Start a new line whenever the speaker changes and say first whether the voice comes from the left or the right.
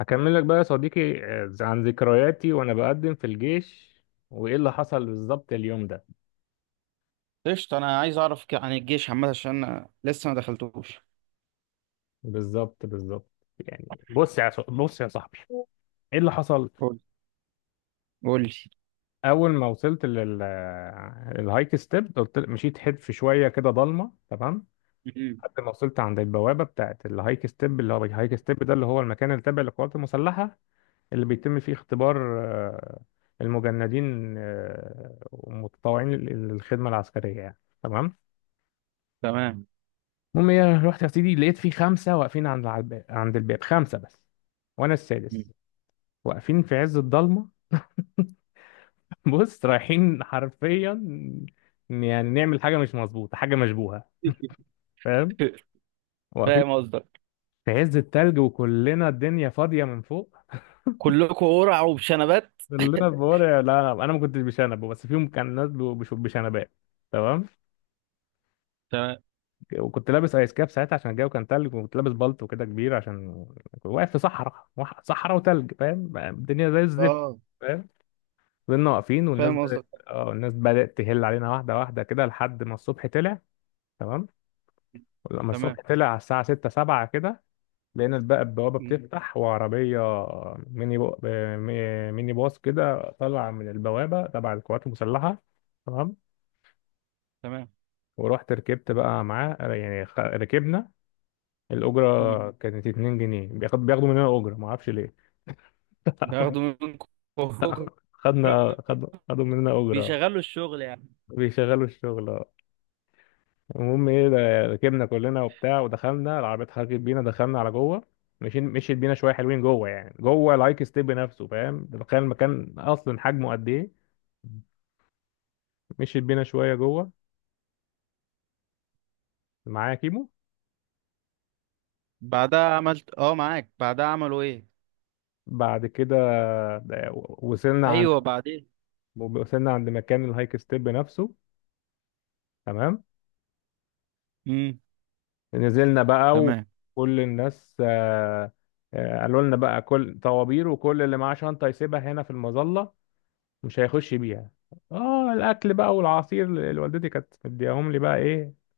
left: هكمل لك بقى يا صديقي عن ذكرياتي وانا بقدم في الجيش، وايه اللي حصل بالظبط اليوم ده.
right: قشطة. أنا عايز أعرف عن الجيش عامة عشان أنا لسه ما دخلتوش.
left: بالظبط. يعني بص يا صاحبي، ايه اللي حصل.
right: قول قول لي.
left: اول ما وصلت الهايك ستيب، قلت مشيت حتف شويه كده، ضلمه، تمام.
right: مم.
left: لحد ما وصلت عند البوابه بتاعت الهايك ستيب، اللي هو الهايك ستيب ده اللي هو المكان اللي تابع للقوات المسلحه، اللي بيتم فيه اختبار المجندين والمتطوعين للخدمه العسكريه يعني، تمام.
right: تمام.
left: المهم ايه، رحت يا سيدي لقيت في خمسه واقفين عند الباب خمسه بس وانا
right: مم.
left: السادس، واقفين في عز الضلمه. بص رايحين حرفيا يعني نعمل حاجه مش مظبوطه، حاجه مشبوهه، فاهم.
right: فاهم
left: واقفين
right: قصدك.
left: في عز التلج وكلنا الدنيا فاضيه من فوق،
right: كلكم قرع وبشنبات.
left: كلنا بورع، لا انا ما كنتش بشنب بس فيهم كان ناس بيبقوا بشنبات، تمام.
right: تمام.
left: وكنت لابس ايس كاب ساعتها عشان الجو كان تلج، وكنت لابس بلطو كده كبير عشان كنت واقف في صحراء وتلج، فاهم الدنيا زي الزفت.
right: اه،
left: فضلنا واقفين والناس
right: فاهم
left: بدأت
right: قصدك.
left: اه الناس بدأت تهل علينا واحدة واحدة كده لحد ما الصبح طلع. تمام. لما
right: تمام.
left: الصبح طلع على الساعة 6 7 كده، لقينا بقى البوابة
right: مم.
left: بتفتح وعربية ميني بو... آه، مي- ميني باص كده طلع من البوابة تبع القوات المسلحة، تمام.
right: تمام.
left: ورحت ركبت بقى معاه يعني ركبنا.
right: مم.
left: الأجرة كانت 2 جنيه، بياخدوا مننا أجرة معرفش ليه.
right: ناخده منكم.
left: خدنا خدوا مننا أجرة.
right: بيشغلوا الشغل يعني.
left: بيشغلوا الشغل. المهم ايه، ركبنا كلنا وبتاع، ودخلنا، العربية اتحركت بينا دخلنا على جوه. مشيت بينا شوية حلوين جوه، يعني جوه الهايك ستيب نفسه، فاهم ده، تخيل المكان أصلا حجمه قد ايه. مشيت بينا شوية جوه، معايا كيمو.
right: بعدها عملت اه معاك بعدها عملوا ايه؟
left: بعد كده، ده- وصلنا عند
right: ايوه، بعدين.
left: وصلنا عند مكان الهايك ستيب نفسه، تمام.
right: امم
left: نزلنا بقى
right: تمام.
left: وكل الناس قالوا لنا بقى كل طوابير، وكل اللي معاه شنطة يسيبها هنا في المظلة، مش هيخش بيها. اه الاكل بقى والعصير اللي والدتي كانت مدياهم لي بقى ايه،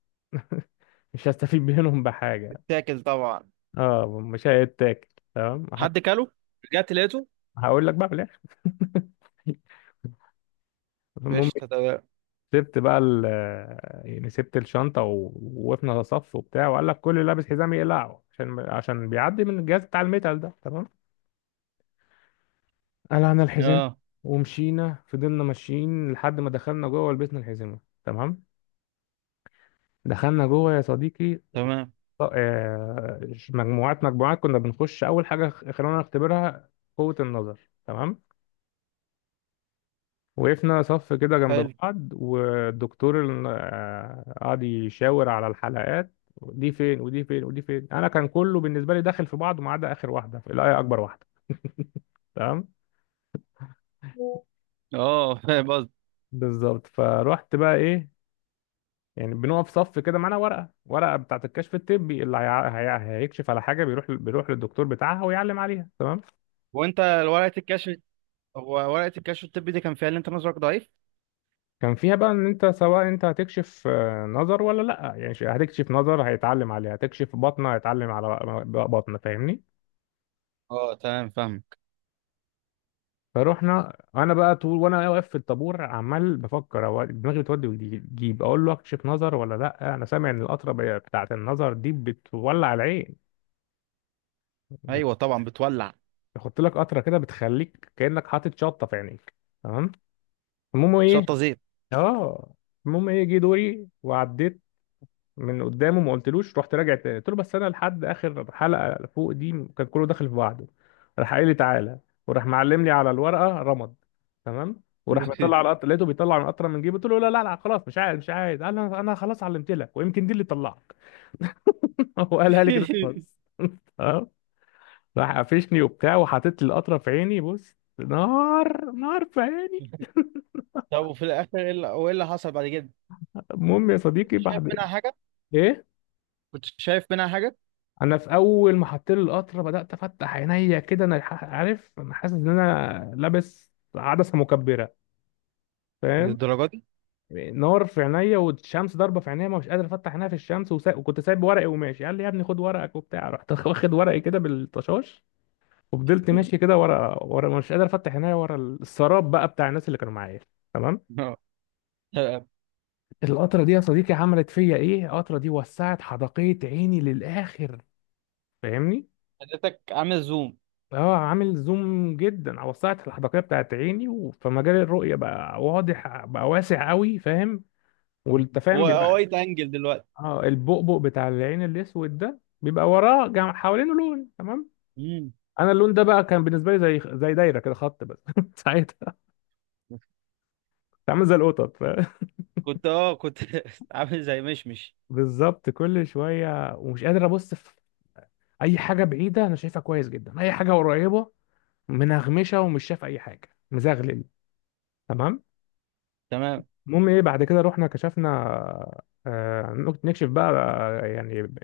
left: مش هستفيد منهم بحاجه.
right: اتاكل طبعا.
left: اه مش هيتاكل. تمام هت-
right: حد كله؟ رجعت لقيته؟
left: هقول لك بقى في الاخر. المهم،
right: قشطة، تمام.
left: سبت بقى ال يعني سبت الشنطه ووقفنا صف وبتاع، وقال لك كل اللي لابس حزام يقلعه عشان بيعدي من الجهاز بتاع الميتال ده، تمام. قلعنا الحزام،
right: اه،
left: ومشينا، فضلنا ماشيين لحد ما دخلنا جوه ولبسنا الحزمه، تمام. دخلنا جوه يا صديقي،
right: تمام.
left: ط- آه، مجموعات مجموعات كنا بنخش، اول حاجه خلونا نختبرها قوه النظر، تمام. وقفنا صف كده جنب
right: حلو.
left: بعض، والدكتور قعد يشاور على الحلقات دي فين ودي فين ودي فين. انا كان كله بالنسبه لي داخل في بعضه، ما عدا اخر واحده اللي هي اكبر واحده، تمام.
right: اه، فاهم قصدي.
left: بالظبط، فروحت بقى ايه، يعني بنقف صف كده معانا ورقه، ورقه بتاعت الكشف الطبي اللي هيكشف على حاجه بيروح للدكتور بتاعها ويعلم عليها، تمام.
right: وانت ورقه الكشف؟ هو ورقه الكشف الطبي دي كان فيها اللي انت نظرك ضعيف؟
left: كان فيها بقى ان انت، سواء انت هتكشف نظر ولا لا، يعني هتكشف نظر هيتعلم عليها، هتكشف بطنه هيتعلم على بطنه، فاهمني.
right: اه، تمام، فاهمك.
left: فروحنا، انا بقى طول وانا واقف في الطابور عمال بفكر، هو دماغي بتودي وتجيب، اقول له اكشف نظر ولا لا، انا سامع ان القطره بتاعه النظر دي بتولع العين،
right: ايوه طبعا بتولع.
left: يحط لك قطره كده بتخليك كانك حاطط شطه في عينيك، تمام. المهم ايه
right: شطه زيت.
left: اه المهم ايه، جه دوري وعديت من قدامه ما قلتلوش، رحت راجع تاني قلت له بس انا لحد اخر حلقه فوق دي، كان كله داخل في بعضه. راح قايل لي تعالى، وراح معلم لي على الورقه رمض، تمام. وراح مطلع على القطر، لقيته بيطلع من قطره من جيبه، قلت له لا خلاص مش عايز مش عايز. قال انا خلاص علمت لك، ويمكن دي اللي طلعك. هو قالها لي كده خلاص. اه. راح قفشني وبتاع وحاطط لي القطره في عيني، بص نار، نار في عيني.
right: طب، وفي الاخر ايه اللي وإيه اللي حصل بعد كده؟
left: المهم يا
right: كنت
left: صديقي
right: شايف
left: بعد
right: منها حاجه؟
left: ايه،
right: كنت شايف منها حاجه؟
left: انا في اول ما حطيت لي القطره بدات افتح عينيا كده، انا عارف، انا حاسس ان انا لابس عدسه مكبره، فاهم.
right: للدرجه دي؟
left: نار في عينيا، والشمس ضاربه في عينيا، ما مش قادر افتح عينيا في الشمس، وكنت سايب ورقي وماشي، قال لي يا ابني خد ورقك وبتاع، رحت واخد ورقي كده بالطشاش، وفضلت ماشي كده ورا ورا مش قادر افتح عينيا، ورا السراب بقى بتاع الناس اللي كانوا معايا، تمام.
right: اه. آه،
left: القطره دي يا صديقي عملت فيا ايه، القطره دي وسعت حدقيه عيني للاخر، فاهمني.
right: حضرتك عامل زوم؟
left: اه عامل زوم جدا، على وسعت الحدقية بتاعت عيني، فمجال الرؤية بقى واضح، بقى واسع قوي، فاهم. والتفاهم فاهم بيبقى.
right: وايد انجل دلوقتي.
left: اه البؤبؤ بتاع العين الاسود ده بيبقى حوالينه لون، تمام.
right: مم.
left: انا اللون ده بقى كان بالنسبة لي زي دايرة كده، خط بس. ساعتها كنت عامل زي القطط، فاهم؟
right: كنت عامل زي مشمش.
left: بالظبط. كل شوية ومش قادر ابص في اي حاجة بعيدة، انا شايفها كويس جدا، اي حاجة قريبة منغمشة ومش شايف اي حاجة، مزغلل، تمام.
right: تمام،
left: المهم ايه، بعد كده رحنا كشفنا نكشف بقى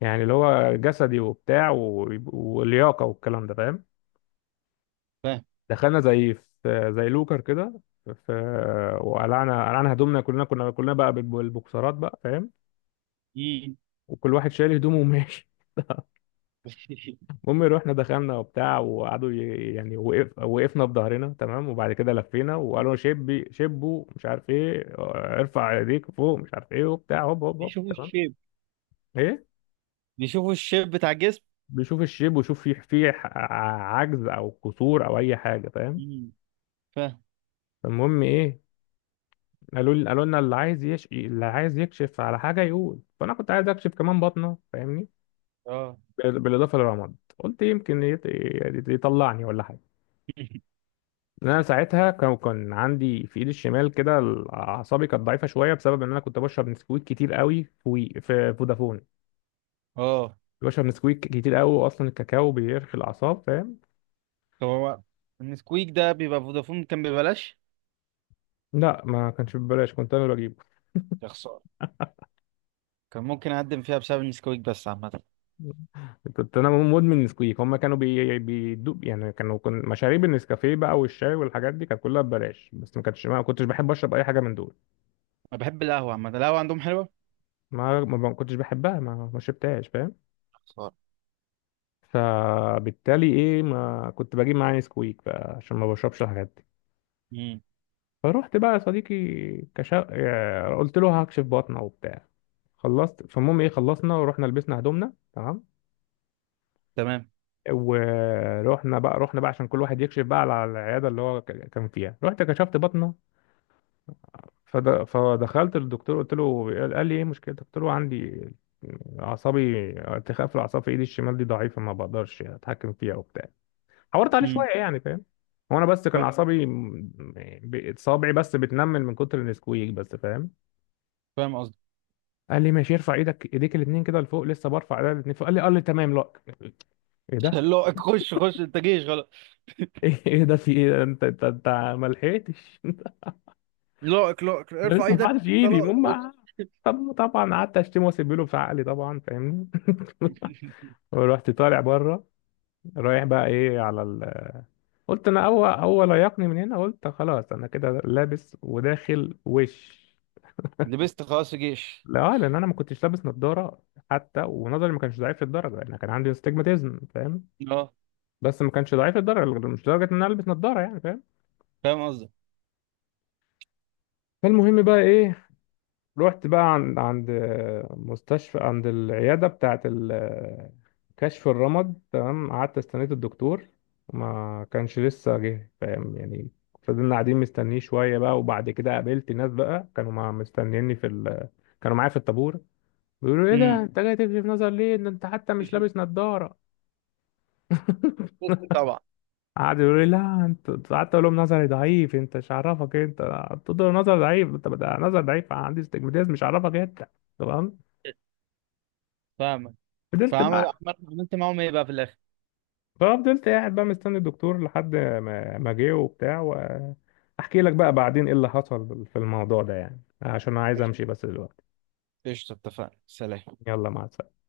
left: يعني اللي هو جسدي وبتاع واللياقه والكلام ده، فاهم.
right: فاهم.
left: دخلنا زي لوكر كده في، وقلعنا هدومنا، كلنا كنا كلنا بقى بالبوكسرات بقى، فاهم.
right: مم.
left: وكل واحد شايل هدومه وماشي. المهم رحنا دخلنا وبتاع، وقعدوا وقفنا بظهرنا، تمام، وبعد كده لفينا، وقالوا شبوا مش عارف ايه، ارفع ايديك فوق مش عارف ايه وبتاع، هوب هوب هوب،
right: بيشوفوا
left: تمام.
right: الشيب
left: ايه،
right: بيشوفوا الشيب بتاع الجسم؟
left: بيشوف الشيب، ويشوف فيه فيه عجز او قصور او اي حاجه، فاهم.
right: مم.
left: فالمهم ايه، قالوا لي، قالوا لنا اللي عايز يش... اللي عايز يكشف على حاجه يقول، فانا كنت عايز اكشف كمان بطنه، فاهمني.
right: اه.
left: بالاضافه للرمد، قلت يمكن يطلعني ولا حاجه. انا ساعتها كان عندي في ايدي الشمال كده اعصابي كانت ضعيفه شويه، بسبب ان انا كنت بشرب نسكويك كتير قوي في فودافون.
right: اه،
left: بشرب نسكويك كتير قوي، اصلا الكاكاو بيرخي الاعصاب، فاهم.
right: طب هو النسكويك ده بيبقى فودافون كان ببلاش؟
left: لا ما كانش ببلاش، كنت انا اللي بجيبه.
right: يا خسارة، كان ممكن اقدم فيها بسبب النسكويك، بس عامة
left: كنت انا مدمن نسكويك. هم كانوا بيدوق، يعني كانوا مشاريب النسكافيه بقى والشاي والحاجات دي كانت كلها ببلاش، بس ما كنتش بحب اشرب اي حاجه من دول.
right: انا بحب القهوة. عامة القهوة عندهم حلوة.
left: ما كنتش بحبها ما شربتهاش، فاهم.
right: خسارة.
left: فبالتالي ايه، ما كنت بجيب معايا نسكويك بقى عشان ما بشربش الحاجات دي.
right: امم.
left: فروحت بقى يا صديقي، كشا... آه، قلت له هكشف بطنه وبتاع، خلصت. فالمهم ايه، خلصنا ورحنا لبسنا هدومنا، تمام.
right: تمام.
left: ورحنا بقى عشان كل واحد يكشف بقى على العياده اللي هو كان فيها، رحت كشفت بطنه. فدخلت للدكتور قلت له، قال لي ايه مشكلتك، قلت له عندي اعصابي، ارتخاء في الاعصاب في ايدي الشمال دي، ضعيفه ما بقدرش اتحكم فيها وبتاع، حورت عليه
right: امم.
left: شويه يعني، فاهم. هو انا بس كان
right: فا-
left: اعصابي صابعي بس بتنمل من كتر النسكويك بس، فاهم.
right: فاهم قصدي.
left: قال لي ماشي، ارفع ايديك الاثنين كده لفوق، لسه برفع ايدي الاثنين فوق، قال لي تمام، لا ايه ده.
right: لائق، خش خش، انت جيش غلط.
left: إيه ده، في ايه ده؟ انت ما لحقتش.
right: لائق لائق،
left: انا
right: ارفع
left: لسه ما
right: ايدك،
left: رفعتش
right: انت
left: ايدي
right: لائق، خش.
left: ماما. طب طبعا قعدت اشتمه واسيب له في عقلي طبعا، فاهمني. ورحت طالع بره، رايح بقى ايه على قلت انا اول يقني من هنا، قلت خلاص انا كده لابس وداخل وش.
right: لبست خلاص في جيش.
left: لا، لان انا ما كنتش لابس نظاره، حتى ونظري ما كانش ضعيف للدرجه، انا كان عندي استجماتيزم، فاهم.
right: اه،
left: بس ما كانش ضعيف للدرجه، مش لدرجه ان انا البس نظاره يعني، فاهم.
right: فاهم قصدي.
left: فالمهم بقى ايه، رحت بقى عند مستشفى، عند العيادة بتاعة كشف الرمد، تمام. قعدت استنيت الدكتور، ما كانش لسه جه، فاهم يعني. فضلنا قاعدين مستنيه شوية بقى، وبعد كده قابلت ناس بقى كانوا مع مستنيني في كانوا معايا في الطابور، بيقولوا ايه ده
right: امم.
left: انت جاي تكشف نظر ليه، ده انت حتى مش لابس نظارة.
right: لبست طبعا.
left: قعدوا يقولوا لي لا انت، قعدت اقول لهم نظري ضعيف، انت مش عارفك انت. قلت له نظر ضعيف انت، ده نظر ضعيف عندي استجماتيزم، مش عارفك انت، تمام.
right: فاهمك.
left: فضلت
right: فعمل
left: بقى،
right: عملت معاهم ايه بقى في الاخر؟
left: ففضلت قاعد بقى مستني الدكتور لحد ما ما جه وبتاع، واحكي لك بقى بعدين ايه اللي حصل في الموضوع ده، يعني عشان انا عايز
right: قشطة.
left: امشي بس دلوقتي.
right: قشطة، اتفقنا، سلام.
left: يلا مع السلامة.